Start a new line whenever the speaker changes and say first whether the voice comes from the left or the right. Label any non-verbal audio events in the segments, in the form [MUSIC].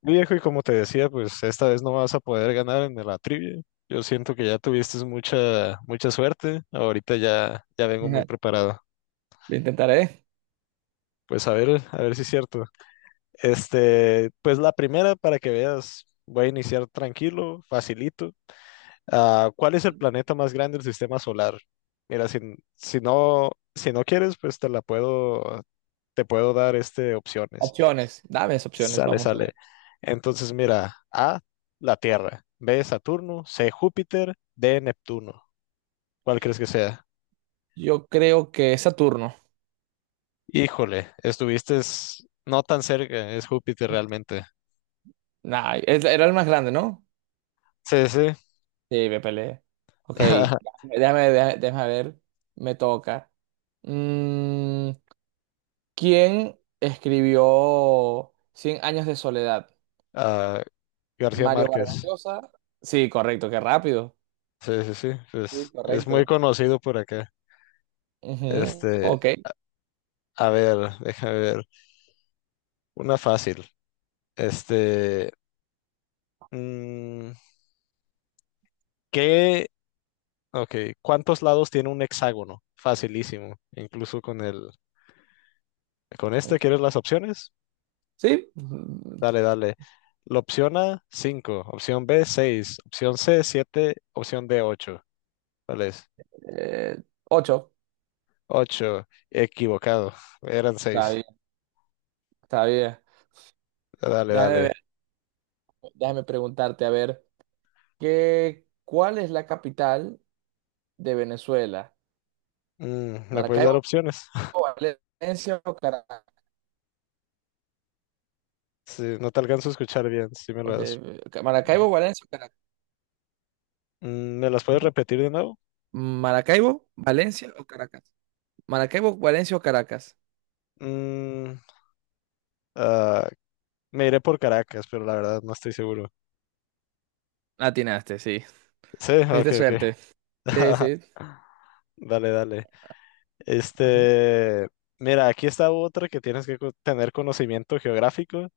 left: Mi Viejo, y como te decía, pues esta vez no vas a poder ganar en la trivia. Yo siento que ya tuviste mucha, mucha suerte. Ahorita ya, ya vengo muy
right: Ajá,
left: preparado.
right: lo intentaré.
left: Pues a ver si es cierto. Este, pues la primera, para que veas, voy a iniciar tranquilo, facilito. Ah, ¿cuál es el planeta más grande del sistema solar? Mira, si no, si no quieres, pues te puedo dar este opciones.
right: Opciones. Dame esas opciones,
left: Sale,
right: vamos a
left: sale.
right: ver.
left: Entonces, mira, A, la Tierra, B, Saturno, C, Júpiter, D, Neptuno. ¿Cuál crees que sea?
right: Yo creo que es Saturno.
left: Híjole, estuviste no tan cerca, es Júpiter realmente.
right: Nah, era el más grande, ¿no?
left: Sí, sí.
right: Sí, me peleé. Ok,
left: [LAUGHS]
right: déjame ver. Me toca. Mm, ¿Quién escribió Cien años de soledad?
left: Ah, García
right: Mario Vargas
left: Márquez.
right: Llosa. Sí, correcto, qué rápido.
left: Sí, sí, sí,
right: Sí,
left: pues es muy
right: correcto.
left: conocido por acá.
right: Ujú.
left: Este,
right: Ok.
left: a ver, déjame ver. Una fácil. Este, mm, ¿qué? Ok, ¿cuántos lados tiene un hexágono? Facilísimo, incluso con este, ¿quieres las opciones?
right: Sí.
left: Dale, dale. La opción A, 5. Opción B, 6. Opción C, 7. Opción D, 8. ¿Cuál es?
right: Eh, Ocho.
left: 8. Equivocado. Eran
right: Está
left: 6.
right: bien, está bien.
left: Dale,
right: Déjame
left: dale.
right: Déjame preguntarte, a ver, cuál es la capital de Venezuela?
left: ¿Me puedes dar
right: ¿Maracaibo,
left: opciones? [LAUGHS]
right: Valencia o Caracas?
left: Sí, no te alcanzo a escuchar bien. Si me
right: Ok,
left: las...
right: Maracaibo, Valencia o Caracas.
left: ¿Me las puedes repetir de nuevo?
right: Maracaibo, Valencia o Caracas. Maracaibo, Valencia o Caracas.
left: Mm, ah, Me iré por Caracas, pero la verdad no estoy seguro.
right: Atinaste, sí.
left: Sí, ok,
right: Tuviste
left: ok.
right: suerte. Sí,
left: [LAUGHS]
right: sí.
left: Dale, dale.
right: Ajá.
left: Este, mira, aquí está otra que tienes que tener conocimiento geográfico,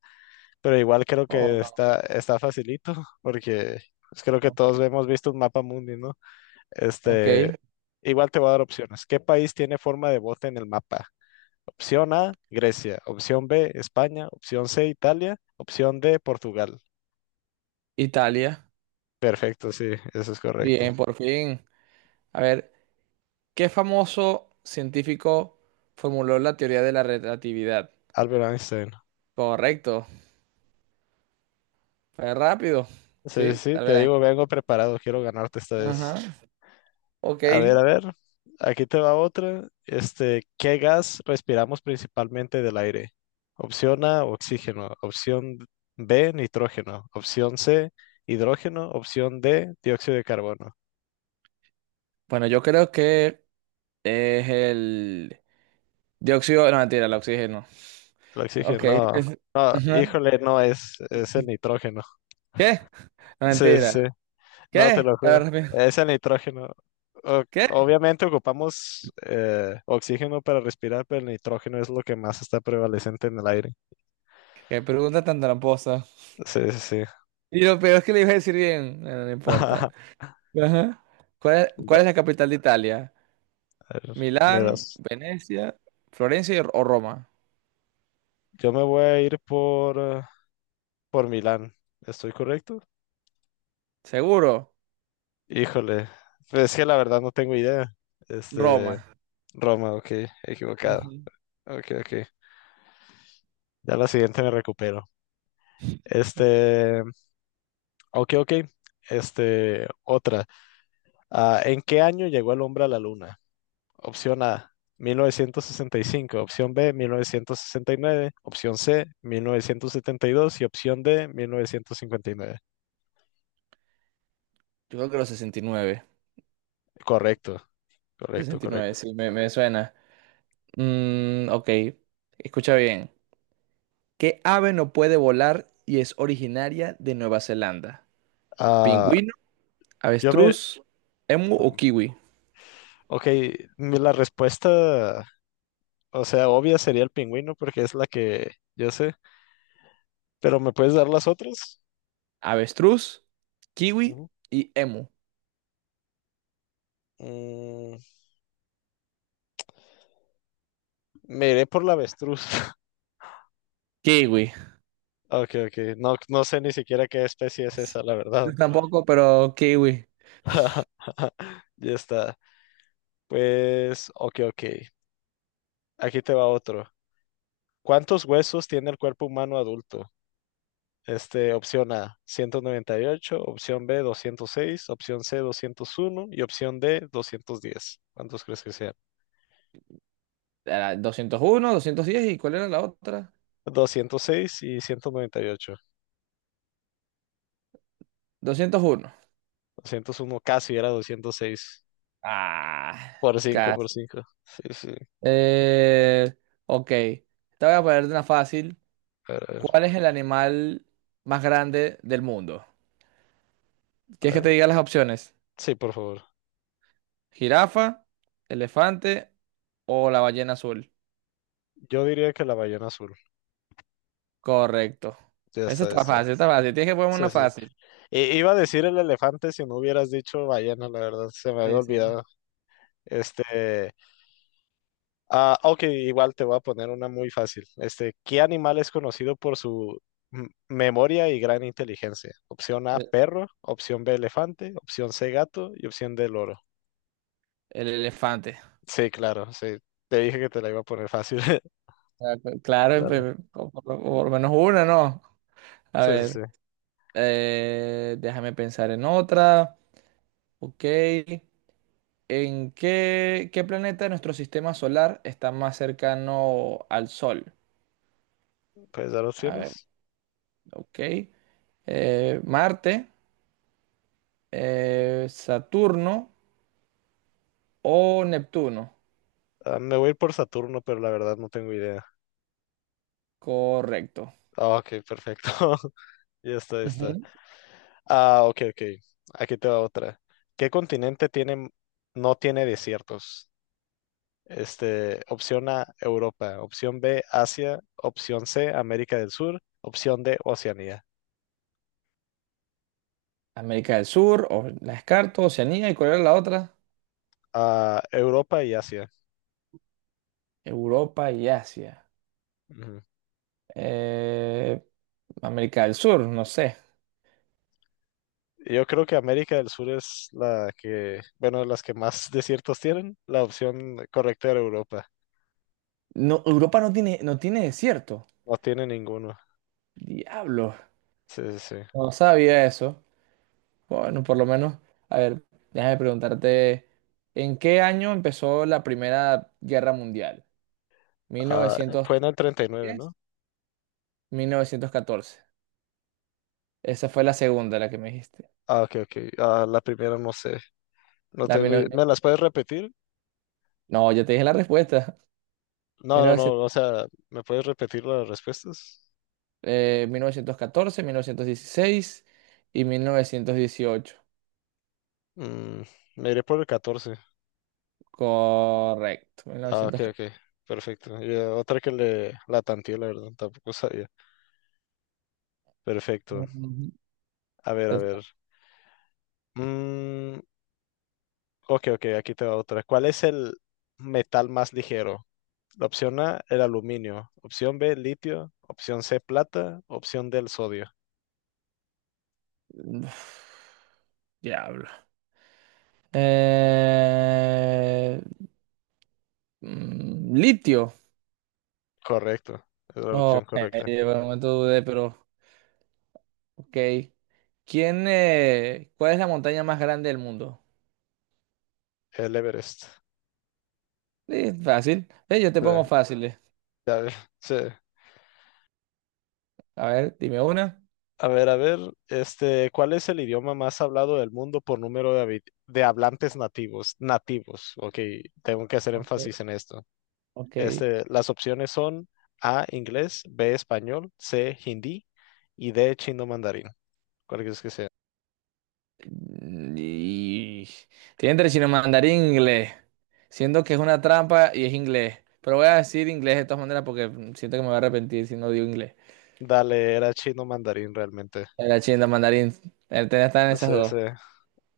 left: pero igual creo que
right: Oh,
left: está facilito, [LAUGHS] porque pues, creo
right: no.
left: que todos
right: Ok.
left: hemos visto un mapa mundi, ¿no?
right: Ok.
left: Este, igual te voy a dar opciones. ¿Qué país tiene forma de bote en el mapa? Opción A, Grecia. Opción B, España. Opción C, Italia. Opción D, Portugal.
right: Italia.
left: Perfecto, sí, eso es correcto.
right: Bien, por fin. A ver, ¿qué famoso científico formuló la teoría de la relatividad?
left: Albert Einstein.
right: Correcto. Fue rápido.
left: Sí, sí,
right: Sí,
left: sí,
right: tal vez.
left: te
right: la-
left: digo, vengo preparado, quiero ganarte esta
right: Ajá.
left: vez.
right: Ok.
left: A ver, aquí te va otra. Este, ¿qué gas respiramos principalmente del aire? Opción A, oxígeno. Opción B, nitrógeno. Opción C, hidrógeno. Opción D, dióxido de carbono.
right: Bueno, yo creo que es el dióxido. No, mentira, el oxígeno.
left: El
right: Ok.
left: oxígeno, no,
right: es-
left: no,
right: Ajá.
left: híjole, no es el nitrógeno. [LAUGHS]
right: ¿Qué? No,
left: Sí, sí, sí,
right: mentira.
left: no, te
right: ¿Qué?
left: lo
right: A
left: juro.
right: ver, rápido.
left: Es el nitrógeno.
right: ¿Qué?
left: Obviamente ocupamos oxígeno para respirar, pero el nitrógeno es lo que más está prevalecente en el aire.
right: Qué pregunta tan tramposa.
left: Sí, sí, sí.
right: Y lo peor es que le iba a decir bien. Bueno, no importa.
left: [LAUGHS]
right: Ajá. ¿Cuál es
left: Dale,
right: la capital de Italia?
left: a ver, me
right: ¿Milán,
left: das.
right: Venecia, Florencia o Roma?
left: Yo me voy a ir por Milán. ¿Estoy correcto?
right: Seguro,
left: Híjole. Pues es que la verdad no tengo idea. Este,
right: Roma.
left: Roma, ok, equivocado.
right: Ujú.
left: Ok, ok. Ya la siguiente me recupero. Este, ok, ok. Este, otra. Ah, ¿en qué año llegó el hombre a la luna? Opción A, 1965. Opción B, 1969. Opción C, 1972. Y dos. Y opción D, 1959.
right: Yo creo que los 69.
left: Correcto, correcto,
right: 69,
left: correcto.
right: sí, me suena. Ok, escucha bien. ¿Qué ave no puede volar y es originaria de Nueva Zelanda?
left: Ah,
right: ¿Pingüino,
left: yo me,
right: avestruz, emu o kiwi?
left: ok, la respuesta, o sea, obvia sería el pingüino porque es la que yo sé, pero ¿me puedes dar las otras?
right: Avestruz, kiwi
left: Ujú.
right: y emu.
left: Mm, Me iré por la avestruz. [LAUGHS]
right: Kiwi.
left: Ok, ok, no, no sé ni siquiera qué especie es esa, la verdad.
right: Yo tampoco, pero kiwi.
left: [LAUGHS] Ya está. Pues, ok, ok, aquí te va otro. ¿Cuántos huesos tiene el cuerpo humano adulto? Este, opción A, 198. Opción B, 206. Opción C, 201. Y opción D, 210. ¿Cuántos crees que sean?
right: Era 201, 210, ¿y cuál era la otra?
left: 206 y 198.
right: 201.
left: 201. Casi era 206.
right: Ah,
left: Por cinco, por
right: casi.
left: cinco. Sí, sí.
right: Eh, ok, te voy a poner una fácil.
left: A ver, a ver,
right: ¿Cuál es el animal más grande del mundo?
left: a
right: ¿Quieres que
left: ver.
right: te diga las opciones?
left: Sí, por favor.
right: ¿Jirafa, elefante o la ballena azul?
left: Yo diría que la ballena azul.
right: Correcto.
left: Ya
right: Eso
left: está,
right: está
left: esta.
right: fácil, está fácil. Tienes que ponerme una
left: Sí, sí.
right: fácil.
left: Iba a decir el elefante si no hubieras dicho ballena, la verdad. Se me había
right: Sí, sí.
left: olvidado. Este, ah, ok, igual te voy a poner una muy fácil. Este, ¿qué animal es conocido por su memoria y gran inteligencia? Opción A,
right: El,
left: perro. Opción B, elefante. Opción C, gato. Y opción D, loro.
right: el elefante.
left: Sí, claro, sí. Te dije que te la iba a poner fácil. [LAUGHS]
right: Ah, claro,
left: Dale.
right: por lo menos una, ¿no? A
left: Sí, sí, sí.
right: ver, déjame pensar en otra. Ok. ¿Qué planeta de nuestro sistema solar está más cercano al Sol?
left: ¿Puedes dar
right: A ver,
left: opciones?
right: ok. Marte, Saturno o Neptuno.
left: Ah, me voy a ir por Saturno, pero la verdad no tengo idea.
right: Correcto.
left: Ah, ok, perfecto. [LAUGHS] Ya está, ya está.
right: Ujú.
left: Ah, ok, ok. Aquí te va otra. ¿Qué continente tiene, no tiene desiertos? Este, opción A, Europa. Opción B, Asia. Opción C, América del Sur. Opción D, Oceanía.
right: América del Sur, o la descarto, Oceanía, ¿y cuál era la otra?
left: Ah, Europa y Asia.
right: Europa y Asia.
left: Ujú.
right: Eh, América del Sur, no sé.
left: Yo creo que América del Sur es la que, bueno, las que más [LAUGHS] desiertos tienen. La opción correcta era Europa.
right: No, Europa no tiene, desierto.
left: No tiene ninguno.
right: Diablo.
left: Sí, sí, sí.
right: No sabía eso. Bueno, por lo menos. A ver, déjame preguntarte, ¿en qué año empezó la Primera Guerra Mundial?
left: Ah,
right: ¿1910?
left: fue en el 39, ¿no?
right: ¿1914? Esa fue la segunda, la que me dijiste.
left: Ah, ok, ok. Ah, la primera no sé. No
right: La
left: tengo idea.
right: mil-
left: ¿Me las puedes repetir?
right: No, ya te dije la respuesta.
left: No, no, no.
right: 1900,
left: O sea, ¿me puedes repetir las respuestas?
right: 1914, 1916 y 1918.
left: Mm, me iré por el 14.
right: Correcto.
left: Ah, ok, ok.
right: 1914.
left: Perfecto. Ya, otra que le la tanteé, la verdad, tampoco sabía. Perfecto.
right: Ujú.
left: A ver, a ver.
right: [SIGHS]
left: Mm, ok, ok, aquí te va otra. ¿Cuál es el metal más ligero? La opción A, el aluminio. Opción B, litio. Opción C, plata. Opción D, el sodio.
right: Uf, diablo. Eh, Litio.
left: Correcto. Es la
right: Oh,
left: opción correcta.
right: por un momento dudé, pero ok. Cuál es la montaña más grande del mundo?
left: El Everest.
right: Sí, fácil. Yo te
left: Sí,
right: pongo fácil.
left: ya ves, sí.
right: A ver, dime una.
left: A ver, este, ¿cuál es el idioma más hablado del mundo por número de hablantes nativos? Nativos, ok, tengo que hacer
right: Ok.
left: énfasis en esto.
right: Ok.
left: Este, las opciones son A, inglés, B, español, C, hindi y D, chino mandarín. ¿Cuál es que sea?
right: Y... Tiene entre chino mandarín e inglés. Siento que es una trampa y es inglés. Pero voy a decir inglés de todas maneras porque siento que me voy a arrepentir si no digo inglés.
left: Dale, era chino mandarín realmente.
right: Era chino mandarín. El tema está en esas
left: Sí, sí,
right: dos.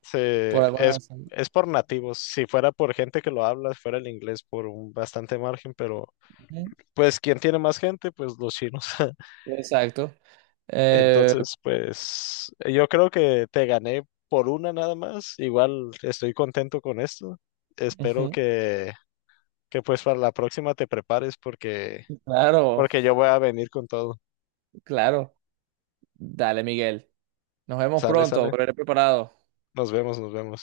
left: sí,
right: Por alguna
left: es,
right: razón.
left: es por nativos. Si fuera por gente que lo habla, fuera el inglés por un bastante margen, pero
right: Ujú.
left: pues quien tiene más gente, pues los chinos. [LAUGHS]
right: Exacto. Eh,
left: Entonces, pues yo creo que te gané por una nada más. Igual estoy contento con esto. Espero
right: Ujú.
left: que pues para la próxima te prepares, porque,
right: Claro,
left: porque yo voy a venir con todo.
right: claro. Dale, Miguel. Nos vemos
left: Sale,
right: pronto.
left: sale.
right: Volveré preparado.
left: Nos vemos, nos vemos.